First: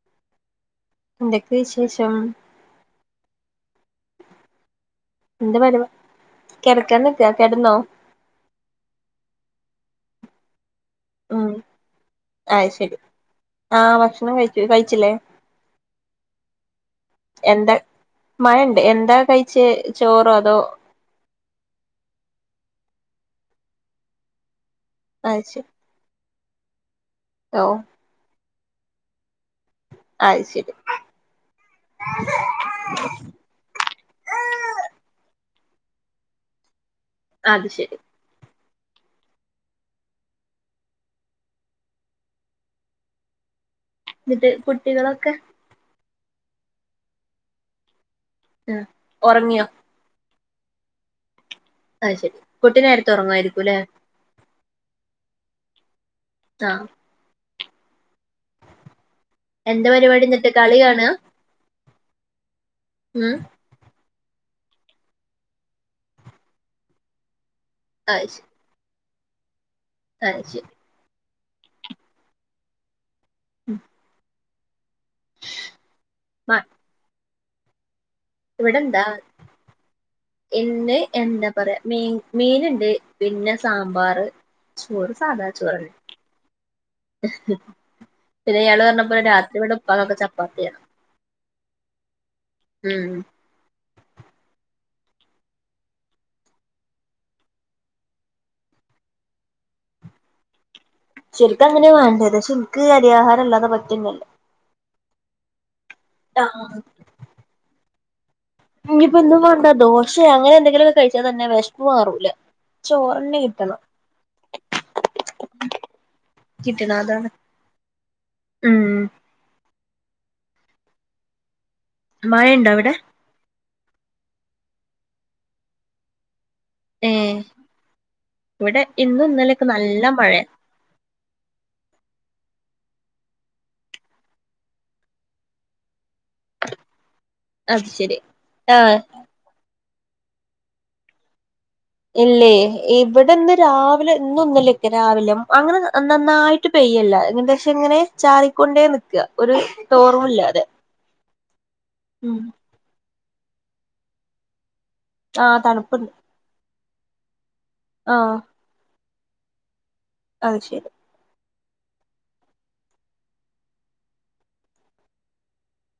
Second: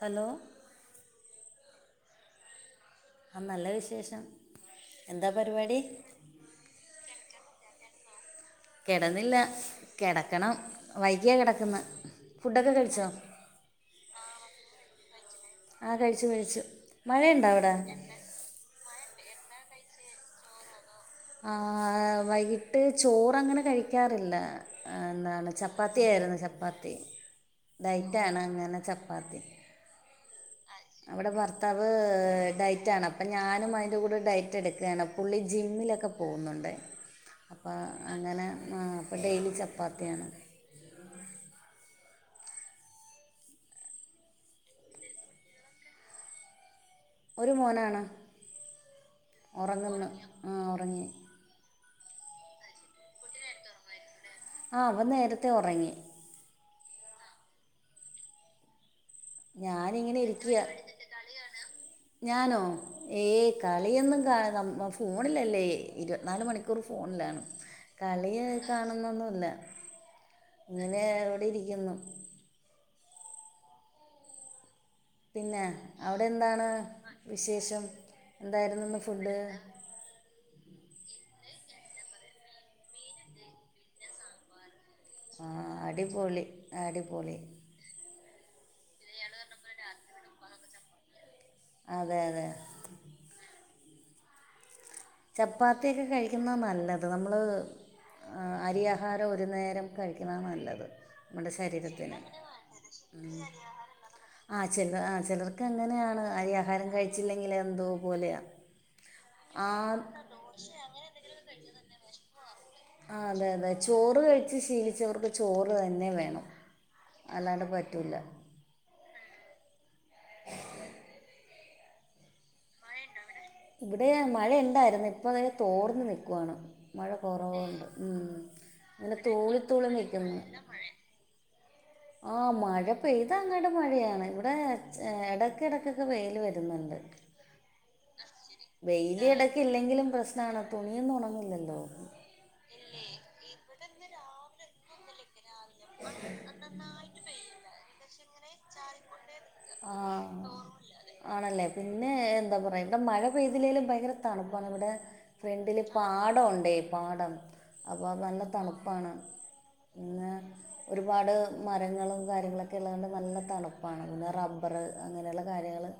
Hello. എന്തൊക്ക് വിശേഷം. ആ നല്ല വിശേഷം...... എന്താ എന്ത് പരിപാടി [unintelligible] കിടക്കന്നിക്കാ, കിടന്നോ കിടന്നില്ല കിടക്കണം. വൈകിയാ ഉം കിടക്കുന്ന ആഹ് ഫുഡൊക്കെ കയിച്ചോ. ലെ. ആ കഴിച്ചു കഴിച്ചു മഴണ്ടോ അവിടെ.... എന്താ മഴണ്ട് എന്താ കഴിച്ച ചോറോ അതോ. ആ വൈകിട്ട് ചോറങ്ങനെ കഴിക്കാറില്ല അത് എന്താണ് ശരി ചപ്പാത്തിയായിരുന്നു ചപ്പാത്തി ഓ ഡൈറ്റാണ് അങ്ങനെ ചപ്പാത്തി...... ശെരി അവടെ ഭർത്താവ് ഡയറ്റ് ആണ് അപ്പ ഞാനും അതിൻ്റെ കൂടെ ഡയറ്റ് ഇടക്കാണ് പുള്ളി ജിമ്മിലൊക്കെ പോകുന്നുണ്ട് അപ്പ അത് ശരി അങ്ങനെ ആ അപ്പ ഡെയ്‌ലി ചപ്പാത്തിയാണ് എന്നിട്ട് കുട്ടികളൊക്കെ ഒരു മോനാണ് ആഹ് ഉറങ്ങിയോ ആഹ് ഉറങ്ങി അത് ശെരി കുട്ടി നേർത്തെ ഉറങ്ങുവായിരിക്കുലേ ആഹ് അവൻ നേരത്തെ ഉറങ്ങി ആഹ് എന്താ ഞാനിങ്ങനെ പരിപാടി എന്നിട്ട് ഇരിക്ക കളി കാണാ ഞാനോ ഉം ഏയ് കളി ഒന്നും കാണും നമ്മ ഫോണിലല്ലേ ഇരുപത്തിനാല് മണിക്കൂറും ഫോണിലാണ് അത് കളിയ് ശരി കാണൊ ന്നു ഒന്നുല്ല അത് ശരി ഇങ്ങനെ ഇവിടെ ഇരിക്കുന്നു ഉം പിന്നെ അവിടെ മ എന്താണ് വിശേഷം എന്തായിരുന്നു ഇന്ന് ഇവിടെന്താ ഫുഡ് ഇന്ന് എന്താ പറയാ മീൻ മീൻ ഉണ്ട് പിന്നെ സാമ്പാർ ചോറ് ആ സാധ ചോറ് അടിപൊളി അടിപൊളി പിന്നെ ഇയാള് പറഞ്ഞപ്പോഴ രാത്രി ഇവിടെ ഉപ്പാക്കൊക്കെ ചപ്പാത്തിയാണ് അതെ അതെ ഉം ചപ്പാത്തിയൊക്കെ കഴിക്കുന്ന നല്ലത് നമ്മള് അരി ആഹാരം ഒരു നേരം കഴിക്കുന്നതാ നല്ലത് നമ്മുടെ ശരിക്കും അങ്ങനെ ശരീരത്തിന് വേണ്ടത് പക്ഷെ എനിക്ക് അരി ആഹാരം അല്ലാതെ പറ്റുന്നില്ല ആ ചില ആ ചിലർക്ക് അങ്ങനെയാണ് അരി ആഹാരം കഴിച്ചില്ലെങ്കില് എന്തോ പോലെയാ ഇനി ഇപ്പൊ ഒന്നും വേണ്ട ദോശയോ അങ്ങനെ എന്തെങ്കിലും ഒക്കെ കഴിച്ചാൽ തന്നെ വിശപ്പ് മാറൂല്ല ആഹ് അതെ അതെ ചോറ് കഴിച്ച് ശീലിച്ചവർക്ക് ചോറ് തന്നെ വേണം കിട്ടണം അതാണ് അല്ലാണ്ട് പറ്റില്ല ഉം [unintelligible] മഴയുണ്ടോ അവിടെ ഇവിടെ മഴ ഇണ്ടാരുന്നു ഇപ്പൊ ദേ തോർന്നു നിക്കുവാണ് മഴ ഏ കൊറവുണ്ട് ഉം ഇവിടെ ഇങ്ങനെ ഇന്നും തോളി ഇന്നലെയൊക്കെ തോളി നല്ല നിൽക്കുന്നു മഴയാ ആഹ് മഴ പെയ്ത അങ്ങാട് മഴയാണ് ഇവിടെ എടയ്ക്ക് എടയ്ക്കൊക്കെ വെയില് വരുന്നുണ്ട് അത് ശെരി ആഹ് എങ്കിലും പ്രശ്നമാണ് തുണി ഒന്നും ഒണങ്ങില്ലല്ലോ ഇല്ലേ ഇവിടെ ഇന്ന് രാവിലെ ഇന്നും ഇന്നലെയൊക്കെ രാവിലെ അങ്ങനെ നന്നായിട്ട് പെയ് യ്യൂല ഏകദേശം ഇങ്ങനെ ചരിക്കൊണ്ടേ നിക്ക ആഹ് ആണല്ലേ പിന്നെ ഉം എന്താ പറയാ എന്താ മഴ പെയ്തില്ലേലും ഭയങ്കര തണുപ്പാണ് നമ്മടെ ആഹ് ഫ്രണ്ടില് തണുപ്പുണ്ട് പാടം ഉണ്ടേ പാടം അപ്പൊ അവടെ ആഹ് നല്ല തണുപ്പാണ് പിന്നെ അത് ശെരി ഒരുപാട് മരങ്ങളും കാര്യങ്ങളൊക്കെ ഉള്ളത് കൊണ്ട് നല്ല തണുപ്പാണ് അത് പിന്നെ റബ്ബറ് അങ്ങനെ ഉള്ള കാര്യങ്ങള്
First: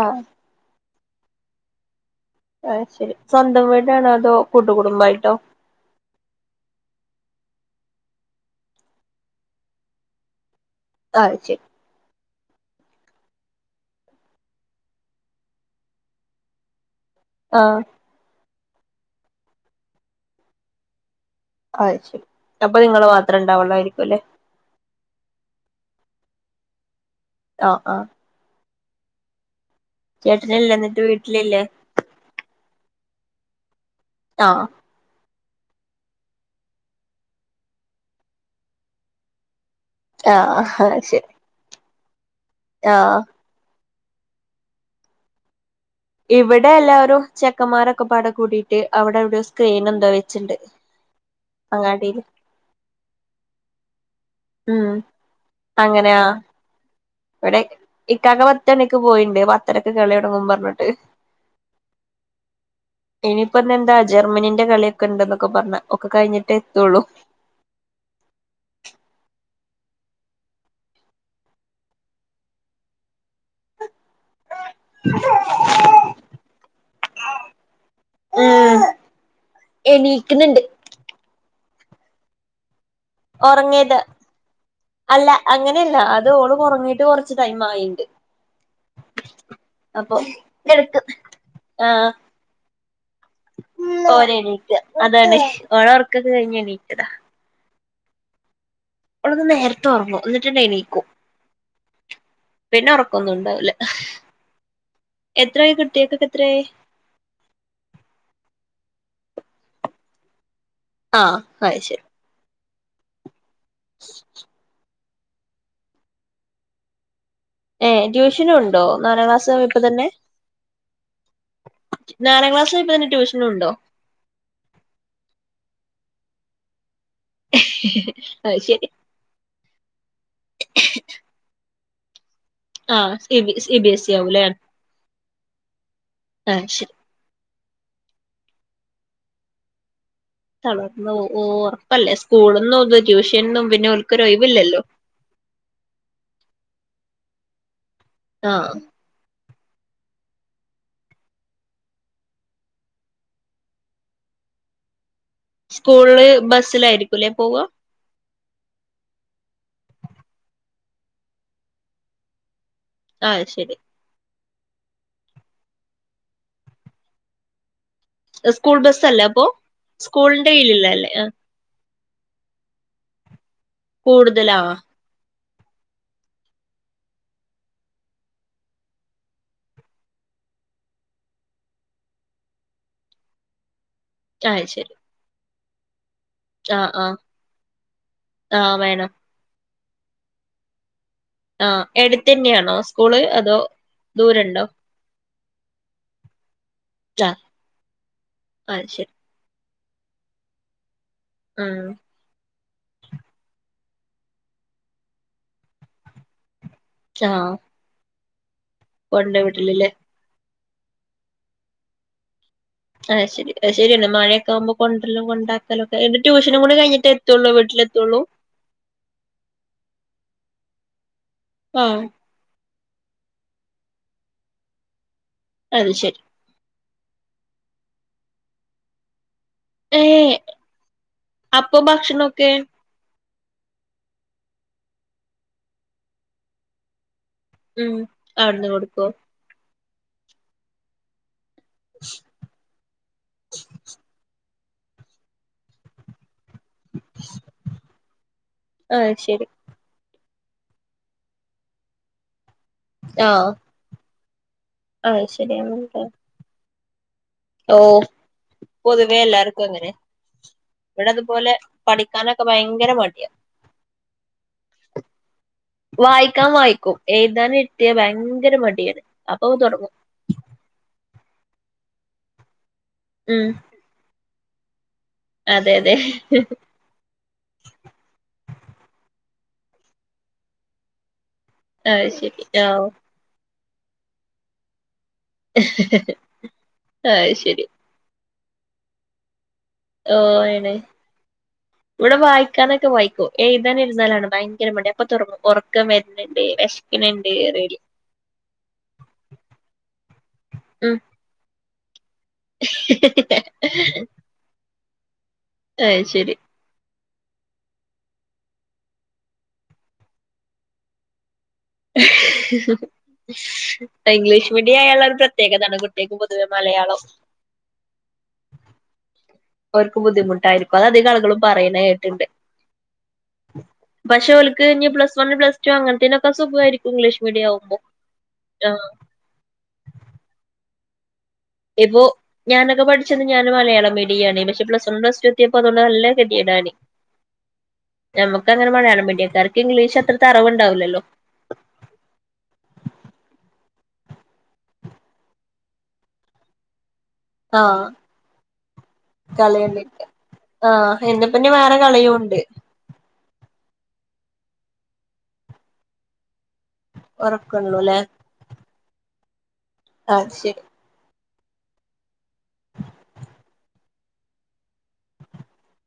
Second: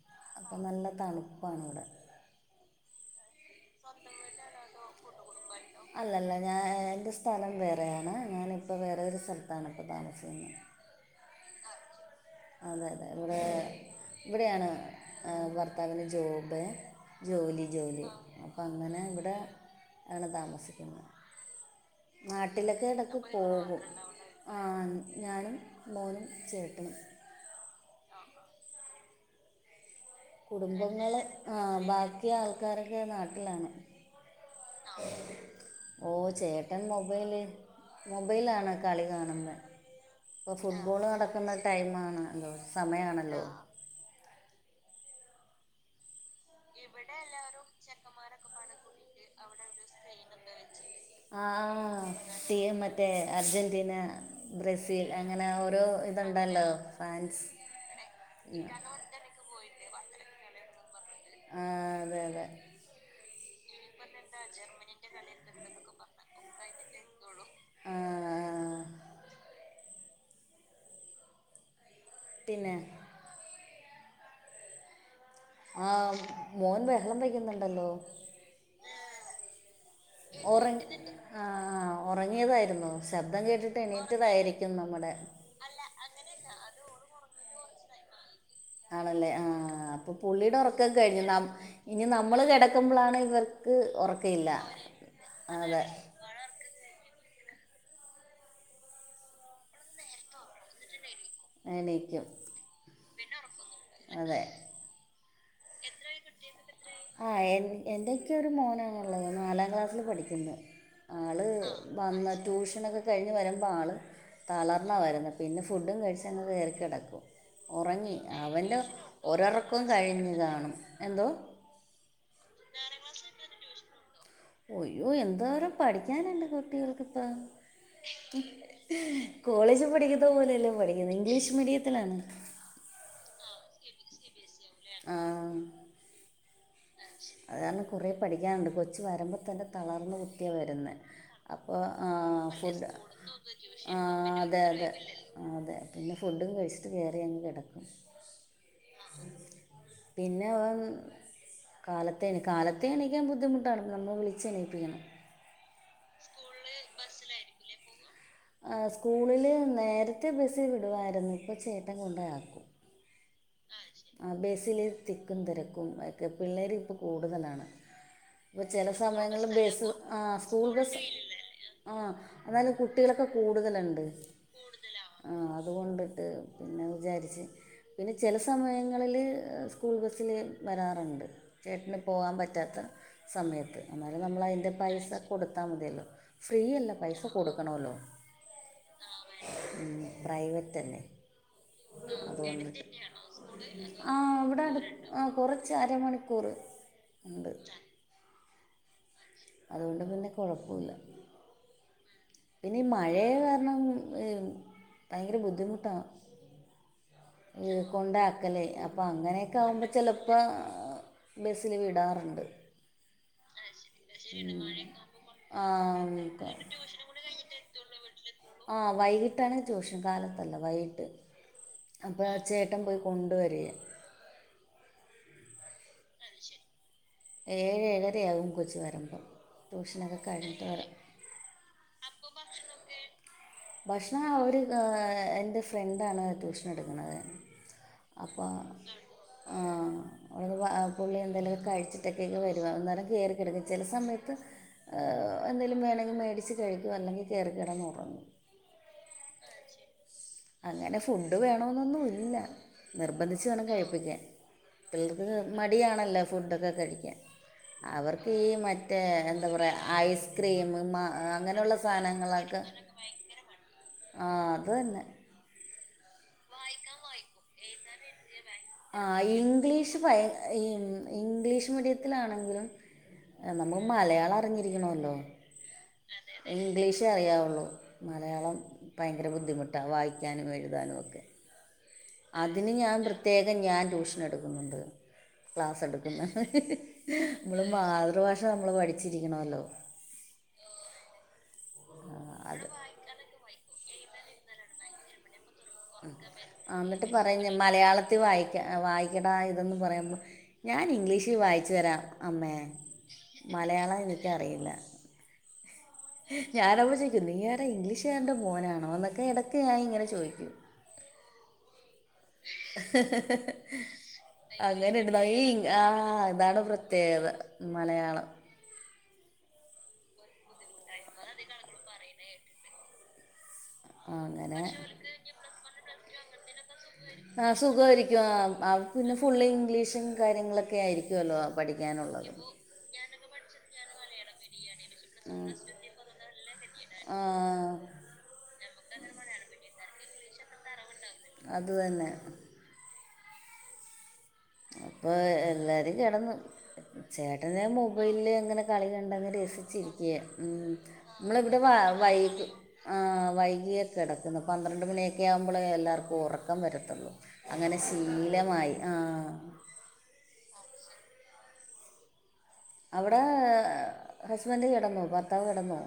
ആഹ് തണുപ്പാണ് ഇവിടെ അത് ശെരി സ്വന്തം വീടാണോ അതോ കൂട്ടുകുടുംബായിട്ടോ അല്ലല്ല ഞാൻ എൻ്റെ സ്ഥലം വേറെയാണ് ഞാനിപ്പൊ വേറെ ഒരു സ്ഥലത്താണ് ഇപ്പൊ താമസിക്കുന്നത് അത് ശെരി അതെ അതെ ഇവിടെ ഇവിടെയാണ് ഭർത്താവിന് ജോബ് ജോലി ആഹ് ജോലി അപ്പ അങ്ങനെ ഇവിടെ ആണ് താമസിക്കുന്നത് അത് ശരി അപ്പൊ നാട്ടിലൊക്കെ നിങ്ങള് ഇടക്ക് മാത്രം പോകും ഉണ്ടാവുള്ളായിരിക്കും അല്ലേ ആ ഞാനും മോനും ചേട്ടനും ആ ആ എന്നിട്ട് കുടുംബങ്ങള് ആ വീട്ടിലില്ലേ ബാക്കി ആൾക്കാരൊക്കെ നാട്ടിലാണ്. ആഹ് ഓ ചേട്ടൻ മൊബൈലിൽ മൊബൈലി ആണൊ കളി കാണുന്നെ ഇപ്പൊ ആഹ് ഫുട്ബോള് ശരി നടക്കുന്ന ടൈമ് ആണ് ലോ ആഹ് സമയണല്ലോ. ഇവിടെ എല്ലാരും ചെക്കന്മാരൊക്കെ പട കൂടിട്ട് അവിടെവിടെ സ്ക്രീൻ എന്തോ വെച്ചിണ്ട്. ആ അങ്ങാടിയില് റ്റീ മറ്റേ അർജെന്റ്റീന ഉം ബ്രസീൽ അങ്ങനെ ഓരോ അങ്ങനെയാ ഇത്ണ്ടല്ലോ ഫാൻസ് - - ഇവിടെപത്തരക്ക് കളി തുടങ്ങും പറഞ്ഞിട്ട് ആ അതെ അതെ ഇനിയിപ്പ ന്ന് എന്താ ജർമ്മനിന്റെ കളിയൊക്കെ ഉണ്ടന്നൊക്കെ പറഞ്ഞ് ഒക്കെ കഴിഞ്ഞിട്ടേ എത്തുള്ളൂ. ആ പിന്നെ ആ മോൻ ബഹളം വയ്ക്കുന്നുണ്ടല്ലോ. എണീക്ക്ണണ്ട്. ഉറങ്ങി ആ ആ ഉറങ്ങിയതായിരുന്നോ ശബ്ദം കേട്ടിട്ട് ഉറങ്ങിയത് എണീറ്റതായിരിക്കും നമ്മുടെ അല്ല അങ്ങനെയല്ല അത് ഓളും ഉറങ്ങിട്ട് കുറച്ചി ടൈം മായിണ്ട്. ആണല്ലേ ആ അപ്പൊ പുള്ളിയുടെ ഉറക്കൊക്കെ കഴിഞ്ഞു നമ് ഇനി നമ്മള് കിടക്കുമ്പോളാണ് ഇവർ ഓന് എണീക്കാ അതാണ് അതെ ഓള് ഒറക്കൊക്കെ കഴിഞ്ഞ് എണീറ്റതാ. ഓള് ന്ന് നേരത്തെ ഓറങ്ങു എന്നിട്ട് ന്ന് എണീക്കു എണീക്കും. ഇന് ഉറക്കൊന്നുണ്ടാവില്ല അതെ കുട്ടികൾക്കൊക്കെ എത്രയായി [unintelligible] ആ എ എന്തൊക്കെയൊ ഒരു മോനാണ് ഉള്ളത് നാലാം ക്ലാസ്സിൽ പഠിക്കുന്നു. ആ ആള് അത് ശരി വന്ന് ട്യൂഷനൊക്കെ കഴിഞ്ഞ് വരുമ്പോൾ ആൾ തളർന്നാ വരുന്ന് പിന്നെ ഫുഡും കഴിച്ചങ്ങ് കേറി കിടക്കും. ഏഹ്, ഉറങ്ങി ട്യൂഷനും അവൻ്റെ ഉണ്ടോ നാലാം ക്ലാസ്സിൽ ഒരൊറക്കവും ആയപ്പംതന്നെ കഴിഞ്ഞ് കാണും, എന്തോ? നാലാം ക്ലാസിൽ ഇപ്പതന്നെ ട്യൂഷനുണ്ടോ? ഒയ്യോ എന്തോരം പഠിക്കാന്ണ്ട് കുട്ടികൾക്ക് അത് ശെരിയാ കോളേജിൽ പഠിക്കുന്ന പോലെയല്ല പഠിക്കുന്നേ ഇംഗ്ലീഷ് മീഡിയത്തിലാണ്. ആഹ് C B, C B S C ആവൂലെ ആഹ് ആഹ് ശെര് അതാണെ കുറെ പഠിക്കാനുണ്ട്. കൊച്ചു വരുമ്പതന്നെ തളർന്ന് പോ ക്കെയാ വരുന്നെ തളർന്ന് പോവും ഓഹ് അപ്പോ ഒറപ്പല്ലേ ആഹ് സ്കൂളിന്നും ഫുഡ് ഇത് ട്യൂഷനും പിന്നെ ഓൽക്കൊരു [unintelligible] അതെ, ഒഴിവില്ലല്ലോ അതെ ആഹ് അതെ, പിന്നെ ഫുഡും കഴിച്ചിട്ട് കേറിയങ്ങ് കിടക്കും. ആഹ് പിന്നെ അവൻ കാലത്തെ എണീ കാലത്തെ എണീക്കാൻ ബുദ്ധിമുട്ടാണ്, നമ്മള് വിളിച്ച് എണീപ്പിക്കണം. സ്കൂളില് ബസ്സിലായിരിക്കും ല്ലേ പോവാ [unintelligible] ഇപ്പോ ചേട്ടൻ കൊണ്ടയാക്കും ആഹ് ശെരി. ബസ്സില് തിക്കും തിരക്കും ഒക്കെ, പിള്ളേര് ഇപ്പോ കൂടുതലാണ്. ഇപ്പോൾ സ്കൂൾ ചില ബസ്സല്ലേ അപ്പൊ? സമയങ്ങളിൽ ബസ് സ്കൂളിന്റെ കീഴിലല്ലേ--ആഹ് ആഹ്, എന്നാലും കുട്ടികളൊക്കെ കൂടുതലുണ്ട്. കൂടുതലാ കൂടുതലാവും അതുകൊണ്ട്ട്ട് പിന്നെ വിചാരിച്ച് പിന്നെ ചെല സമയങ്ങള്ല് ഏഹ് സ്കൂൾ ബസ്സില് വരാറുണ്ട്. ചേട്ടന് പോവാൻ പറ്റാത്ത സമയത്ത്, എന്നാലും ആഹ് നമ്മളതിന്റെ ശരി പൈസ കൊടുത്താ മതിയല്ലോ ഫ്രീയല്ല, ആഹ് ആഹ് പൈസ കൊടുക്ക്‌ണൊള്ളു, ആഹ് വേണം ഹ്മ്മ് പ്രൈവറ്റല്ലേ ആഹ്, എട്ത്തന്നെയാണോ സ്കൂള് അതോ ആഹ് ഇവിടെ ദൂരണ്ടോ? അടു ആഹ് കുറച്ച് അരമണിക്കൂറ്, ആഹ് ഉണ്ട്. ആഹ് ശെരി. അതുകൊണ്ട് പിന്നെ കൊഴപ്പുല്ല. ആഹ് പിന്നെ മഴെയന്ന് പറഞ്ഞാ ഏഹ്, ഭയങ്കര ബുദ്ധിമുട്ടാ ആഹ് ഹ്മ്മ് കൊണ്ടാക്കലേ അപ്പ കൊണ്ട് അങ്ങനെയൊക്കെ ആകുമ്പോ വിടലില്ലേ ചെലപ്പോ ഏഹ്, ബസ്സില് വിടാറ്ണ്ട്. ആഹഹ് ശെരി, അത് ശെരിയന്നെ മഴയൊക്കെ ആകുമ്പോ കൊണ്ടര്ലും കൊണ്ടാക്കലൊക്കെ, എനി ആഹ് ട്യൂഷനും കൂടി കഴിഞ്ഞിട്ടെ എത്തൊള്ളു വീട്ടില് ത്തൊള്ളു. ആഹ് വൈകിട്ടാണ് ട്യൂഷൻ, കാലത്ത് കാലതല്ല വൈകിട്ട്, അപ്പൊ ആഹ് ചേട്ടൻ പോയി കൊണ്ട് വര്യാണ്. അത് ശെരി. ഏഴ് ഏഴരയാകും കൊച്ച് ‌ വരുമ്പോൾ ഏഹ്, അപ്പം ഭക്ഷണൊക്കെ? ഭക്ഷണം അവര്, ഏഹ് എന്റെ ഫ്രണ്ടാണ് ട്യൂഷനെട്ക്ക്‌ണത് ഉം, അവിട്ന്ന് കൊടുക്കോ? [unintelligible] പുള്ളി എന്തെങ്കിലൊക്കെ കഴിച്ചിട്ടൊക്കെക്കാ വരുവാ, അന്നേരം കേറി കെടക്കും. ചെല സമയത്ത് ആഹ്, എന്തേലും വേണങ്കിൽ മേടിച്ച് കഴിക്കും, അല്ലെങ്കിൽ കയറി കെടന്ന് ഉറങ്ങും. ആഹ് ശെരി. അങ്ങനെ ഫുഡ് വേണന്നൊന്നും ഇല്ല. നിർബന്ധിച്ച് ആഹ് വേണം കഴിപ്പിക്കാൻ ആഹ് പിള്ളേക്ക് ശരി മടിയണല്ലോ ഫുഡൊക്കെ കഴിക്കാൻ ഓഹ് അവർക്ക് ഈ മറ്റേ പൊതുവേ എന്താ എല്ലാർക്കും പറയാ അങ്ങനെ ഐസ്ക്രീം, മാങ്ങ് അങ്ങനെയുള്ള സാധനങ്ങളാ പ്പം ഭയങ്കര മടിയാ ആഹ്, അത് തന്നെ വായിക്കാം വായിക്കും എഴുതാൻ ഇരുത്തിയാൽ ഭയം ആ ഇംഗ്ലീഷ് ഭയ ഈ ഇംഗ്ലീഷ് മീഡിയത്തിലാണെങ്കിലും? ഉം നമ്മൾ മലയാളം അറിഞ്ഞിരിക്കണല്ലോ. അതെ അതെ ഇംഗ്ലീഷ് അറിയാവുള്ളൂ മലയാളം ഭയ [unintelligible] ബുദ്ധിമുട്ടാ വായിക്കാനും എഴുതാനുമൊക്കെ അത് ശരി ആ അതിന് ഞാൻ പ്രത്യേക് ഞാൻ ടൂഷൻ എടുക്കുന്നുണ്ട്. ക്ലാസ് എടുക്കുന്നുണ്ട്. അത് ശരി നമ്മളെ മാതൃഭാഷ എല്ലാദും നമ്മള് പഠിച്ചിരിക്കണല്ലോ. ഓ ഇണെ ആ, ഇവിടെ അത് വായിക്കാനൊക്കെ വായിക്കോ എഴുതാനെല്ൽ ന്നാലാ ഭയങ്കര മടിയാ അപ്പ തുറങ്ങും ഒറക്ക ആ ന്നിട്ട് പറയും മലയാളത്തിൽ വായിക്ക വായിക്കെടാ ഇതെന്ന് പറയുമ്പോ ഞാൻ ഉം ഇംഗ്ലീഷിൽ വായിച്ചു തെരാം അമ്മേ.. മലയാളം എനിക്കറിയില്ല. അത് ശരി ഹ് ഞാനവൾ ചി നീ ആരാ ഇംഗ്ലീഷ്കാരന്റെ മോനാണോ എന്നൊക്കെ ഇടക്ക് ഞാൻ ഇങ്ങനെ ചോദിക്കും. [unintelligible] ഇംഗ്ലീഷ് മീഡിയം അങ്ങനെ അയാള ഒരു ഉണ്ടാവും ഈ ഇങ്- പ്രത്യേകതാണ് ആ കുട്ടികക്ക് പൊതുവേ ഇതാണ് മലയാളം പ്രത്യേകത മലയാളം. ഓർക്ക് ബുദ്ധിമുട്ടായിരിക്കും അത് അധികാളുകളും പറയ്ണെട്ട്ണ്ട് ആ, പക്ഷേ അങ്ങനെ ഓൽക്ക് ഇഞ്ഞ് പ്ലസ് ഒന്ന് പ്ലസ് ടൂ അങ്ങനത്തെയ്നെക്കെ സുഖായിരിക്കും ഇംഗ്ലീഷ് ആ മീഡിയം ആവുമ്പോ സുഖമായിരിക്കും ആ ആഹ് പിന്നെ ഫുള്ള് ഇംഗ്ലീഷും കാര്യങ്ങളൊക്കെ ആയിരിക്കും. ഇപ്പോഞാനൊക്കെ പഠിച്ചത് ഞാൻ മലയാളം മീഡിയ ആണ് പക്ഷെ പ്ലസ് ഞൻ പ്ലസ്റ്റു എത്തിയപ്പോ നല്ല ഗതിയടാണി. ആ നമുക്ക് അങ്ങനെ മലയാളം മീഡിയക്കാർക്ക് ഇംഗ്ലീഷ് അത്ര അറിവ്ണ്ടാവില്ലല്ലോ? അതു തന്നെ. അപ്പൊ എല്ലാരും കെടന്ന്. ചേട്ടന് ആഹ് മുകളിൽ ഇങ്ങനെ കളി കണ്ട് ങ്ങ നെ കളിയുണ്ട് രസിച്ചിരിക്ക ആഹ് ഇന്നിപ്പോ ഇനി നമ്മളിവിടെ വ വാ. വേറെ കളിയും വൈ് ഉണ്ട് വൈകിയാ കിടക്കുന്നത് പന്ത്രണ്ട് മണിയൊക്കെ ആകുമ്പോൾ എല്ലാവർക്കും ഉറക്ക് ഉറക്കം വരത്തുള്ളൂ അങ്ങനെ ഉറക്കള്ളൂല്ലേ ശീലമായി ആ പക്ഷെ അവിടെ ഹസ്ബൻറ്റ് കിടന്നോ ഭർത്താവ് കിടന്നോ?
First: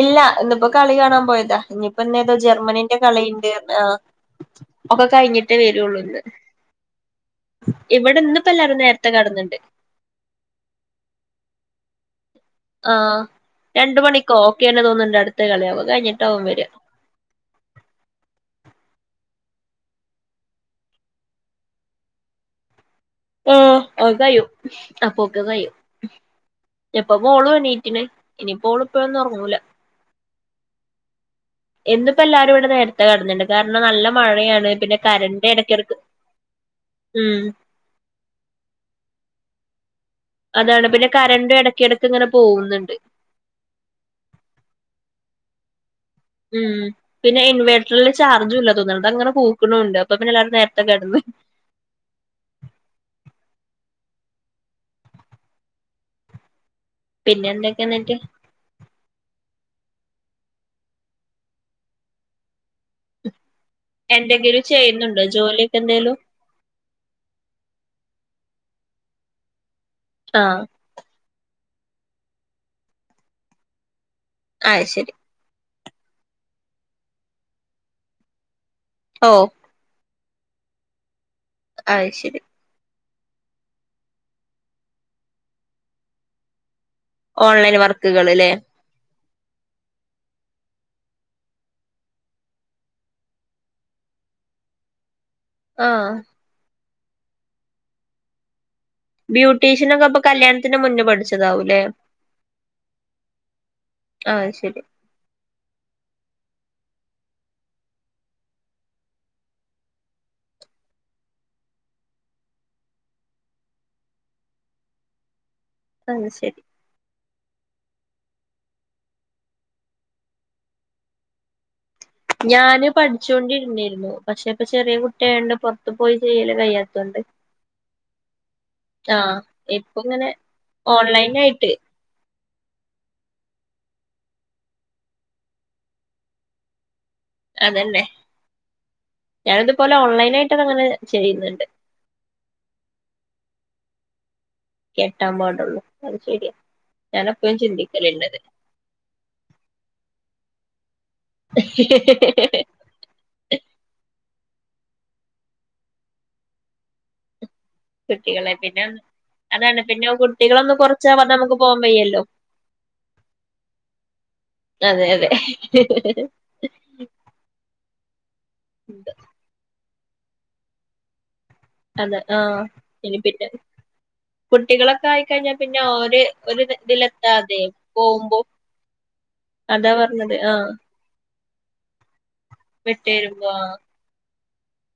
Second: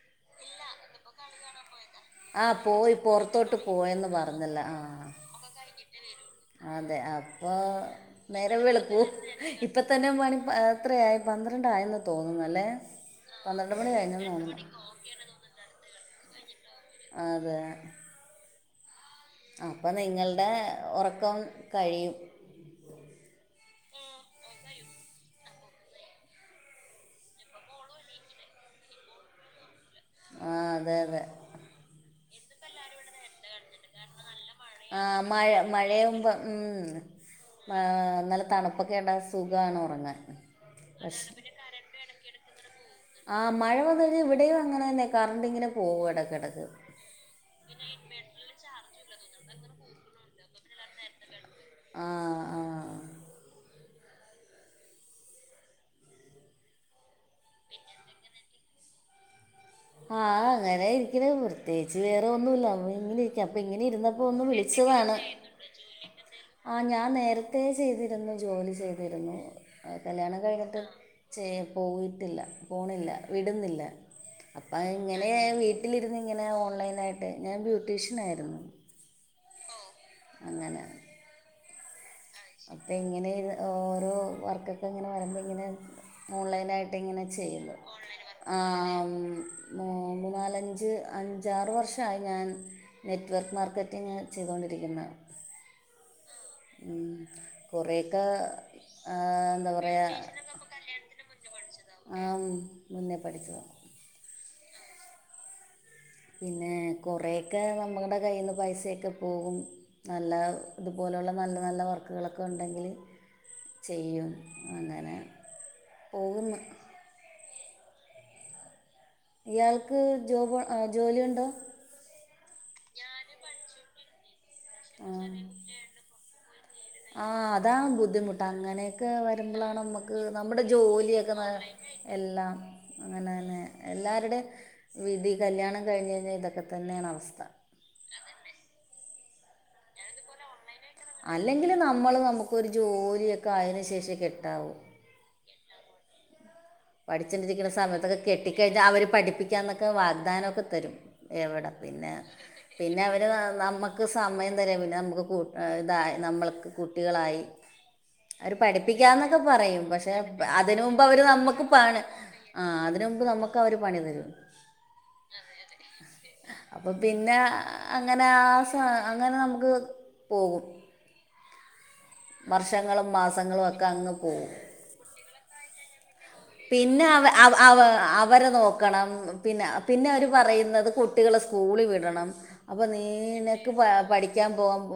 ഇല്ല ഇന്നിപ്പോ കളി കാണാൻ പോയതാ ഇഞ് പിന്നഏതോ ആ പോയി ജർമ്മനീന്റെ കളയിണ്ട് പുറത്തോട്ട് ആ പോയെന്ന് പറഞ്ഞല്ലോ ആ ഒക്കെ കഴിഞ്ഞിട്ടേ വരുള്ളൂ ഇന്ന് അതെ അപ്പൊ ഇവിടെ ഇന്നിപ്പോ എല്ലാരും നേരംവെളുക്കു നേരത്തെ കടന്നിണ്ട് ഇപ്പ തന്നെ മണി എത്രയായി പന്ത്ര ഉണ്ടായിന്ന്‌. ആഹ് രണ്ട് കഴിഞ്ഞെന്ന് മണിക്കോ തോന്നുന്നു ഓക്കെണ് തോന്നുണ്ട് അടുത്ത കളിയാവ അത് കഴിഞ്ഞിട്ടവും വരാ.. അതെ... അപ്പൊ നിങ്ങളുടെ ഉറക്കം കഴിയും. ആ ആ കയൂ അപ്പൊ ഒക്കെ കഴിയു. ഇപ്പം മോള് എണീറ്റ്ക്ക്ണ് ഇനി ഓള് ഇപ്പായെന്നും ഉറങ്ങൂല. വേറെ. ഇന്നിപ്പോ എല്ലാരും ഇവിടെ നേരത്തെ കിടന്ന്ക്ക്ണ് കാരണം നല്ല മഴയാണ്. പിന്നെ ആ കരണ്ട് മഴ എടക്കെടക്ക് മഴയാവും ബം ഉം. ഉം ആ് നല്ല തണുപ്പൊക്കെൺവുമ്പോ സുഖണ് ഉറങ്ങാൻ അതാണ് പിന്നെ കരണ്ട് ഇടക്കിടക്ക് ഇങ്ങനെ പോകുന്നുണ്ട്. ആഹ മഴ വന്ന ഇവിടെയും അങ്ങനെ തന്നെ കറണ്ട് ഇങ്ങനെ പോവാണ്. ഉം പിന്നെ ഇൻവേർട്ടറില് ചാർജും ഇല്ല തോന്ന്ണ്. അങ്ങനെ പൂക്ക്ണു ഉണ്ട് അപ്പൊ പിന്നെ എല്ലരും നേരത്തെ കിടന്ന്. ആ ആ. പിന്നെ എന്തൊക്കെയ ന്നട്ട്? ആഹ അങ്ങനൊയിരിക്കണ് പ്രത്യേകിച്ച് വേറെ ഒന്നുല്ല അപ്പോ പി ഇങ്ങനെ ഇരിക്കാം അപ്പൊ ഇങ്ങനെ ഇരുന്നപ്പോ ഒന്ന് എന്തെങ്കിലും വിളിച്ചതാണ്.. ചെയ്യുന്നുണ്ടോ ജോലിയൊക്കെ എന്തേലും ആ ഞാൻ നേരത്ത ചെയ്തിരുന്നു.. ജോലി ചെയ്തിരുന്നു കല്ല്യാണം ആഹ് കഴിഞ്ഞിട്ട് ചെയ്യ.. പോയിട്ടില്ല പോണില്ല വിടുന്നില്ല അപ്പം അത് ശരി ഇങ്ങനെ വീട്ട.. വീട്ടിലിരുന്ന്ങ്ങനെ ഓൺലൈനായിട്ട് ഞാൻ ബ്യൂട്ടീഷ്യൻന്നയിരുന്നു... ഒ.. അങ്ങനെ.. അ ശരി.. അപ്പോം ഇങ്ങനെ ഓരോ വർക്കൊക്കെ ഇങ്ങനെ വരുമ്പോൾ ഇങ്ങനെ ഓൺലൈനായിട്ട്... ചൈതു ഓൺലൈൻ വർക്കുകള് ല്ലേ ആ ഉം മുന്ന് നാല് അഞ്ച്... അഞ്ച് അഞ്ചാറ് വർഷമായി ഞാൻ നെറ്റ് വർക്ക് മാർക്കറ്റിംഗ് ചെയ്തുകൊണ്ടിരിക്കുന്നത്.. ആ... കുറെയൊക്കെ... ബ്യൂട്ടീഷ്യനൊക്കെ അപ്പൊ കല്യാണത്തിന് മുന്നേ പഠിച്ചതാവൂല്ലേ... ആ മുന്നേ പഠിച്ചതാ... ആ ശരി... പിന്നെ കൊറയൊക്കെ നമ്മടെ കയ്യിൽന്ന് പൈസൊക്കെ പോകും നല്ല ഇതുപോലെ... ഇത് പോലുള്ള നല്ല നല്ല വർക്കുകളൊക്കെ ഉണ്ടെങ്കിൽ ചെയ്യും അങ്ങനെ.. അത് പോവും ശരി ന്ന്.. ഇയാൾക്ക് ജോബ് ജോലിയുണ്ടോ... ഞാന് പഠിച്ചൊണ്ടിരുന്നിരുന്നു പക്ഷെ ഇപ്പ ചെറിയ കുട്ടിയായോണ്ട് ആ പൊറത്ത്പോയി ചെയ്യല് കയ്യാത്തോണ്ട് ആ വരുമ്പൊളാണ് നമുക്ക് നമ്മുടെ ജോലിയൊക്കെ ആയിട്ട് എല്ലാം അങ്ങനെ തന്നെ എല്ലാരുടേം വിധി കല്യാണം കഴിഞ്ഞ് കഴിഞ്ഞാൽ ഇതൊക്കെ തന്നെയാണ് അവസ്ഥ അതല്ലെ ഞാനിതുപോലെ ഓൺലൈനായിട്ട് അല്ലെങ്കിൽ നമ്മള് നമുക്കൊരു ജോലിയൊക്കെ ആയതിനു ശേഷേ കെ കെട്ടാൻ പാടുള്ളൂ അത് ശെരിയാ പഠിച്ചൊണ്ടിരിക്ക്ണ സമയത്തൊക്കെ കെട്ടിക്കഴിഞ്ഞാ അവര് പഠിപ്പിക്കാന്നൊക്കെ വാഗ്ദാനൊക്കെ തരും എവിടപ്പിന്നെ പിന്നെ അവര് നമ്മുക്ക് സമയം താരേംഇല്ല പിന്നെ നമുക്ക് കു ഇതായി നമ്മൾക്ക് കുട്ടികളായി കുട്ടികളെ അവര് പിന്നെ പഠിപ്പിക്കാന്നൊക്കെ അതാണ് പറയും പക്ഷെ പിന്നെ കുട്ടികളൊന്ന് അതിന് മുമ്പ് അവര് കൊറച്ചാവാതെ നമുക്ക് നമ്മുക്ക് പോവാൻ ആണ് വയ്യല്ലോ ആ അതിനുമ്പ് നമുക്ക് അവര് പണി തരും അതെ അതെ അപ്പൊ പിന്നെ അങ്ങനെ ആ സ അങ്ങനെനമുക്ക് പോകും അതെ ആ വർഷങ്ങളും ഇനിപിന്നെ മാസങ്ങളും ഒക്കെ അങ്ങ് പോകും കുട്ടികളൊക്കായിക്കഴിഞ്ഞാൽ പിന്നെ ഓര് ഒരു പിന്നെ അവ ഇതിലെത്താതെ അവ പോകുമ്പോ അവരെ നോക്കണം പിന്നെ അതാ പിന്നെ അവര് പറഞ്ഞത് ആഹ് പറയുന്നത് കുട്ടികള് സ്കൂളി വിടണം അപ്പൊ വിട്ട് വരുമ്പോ നിനക്ക് ആഹ് പഠിക്കാൻ പോകാൻ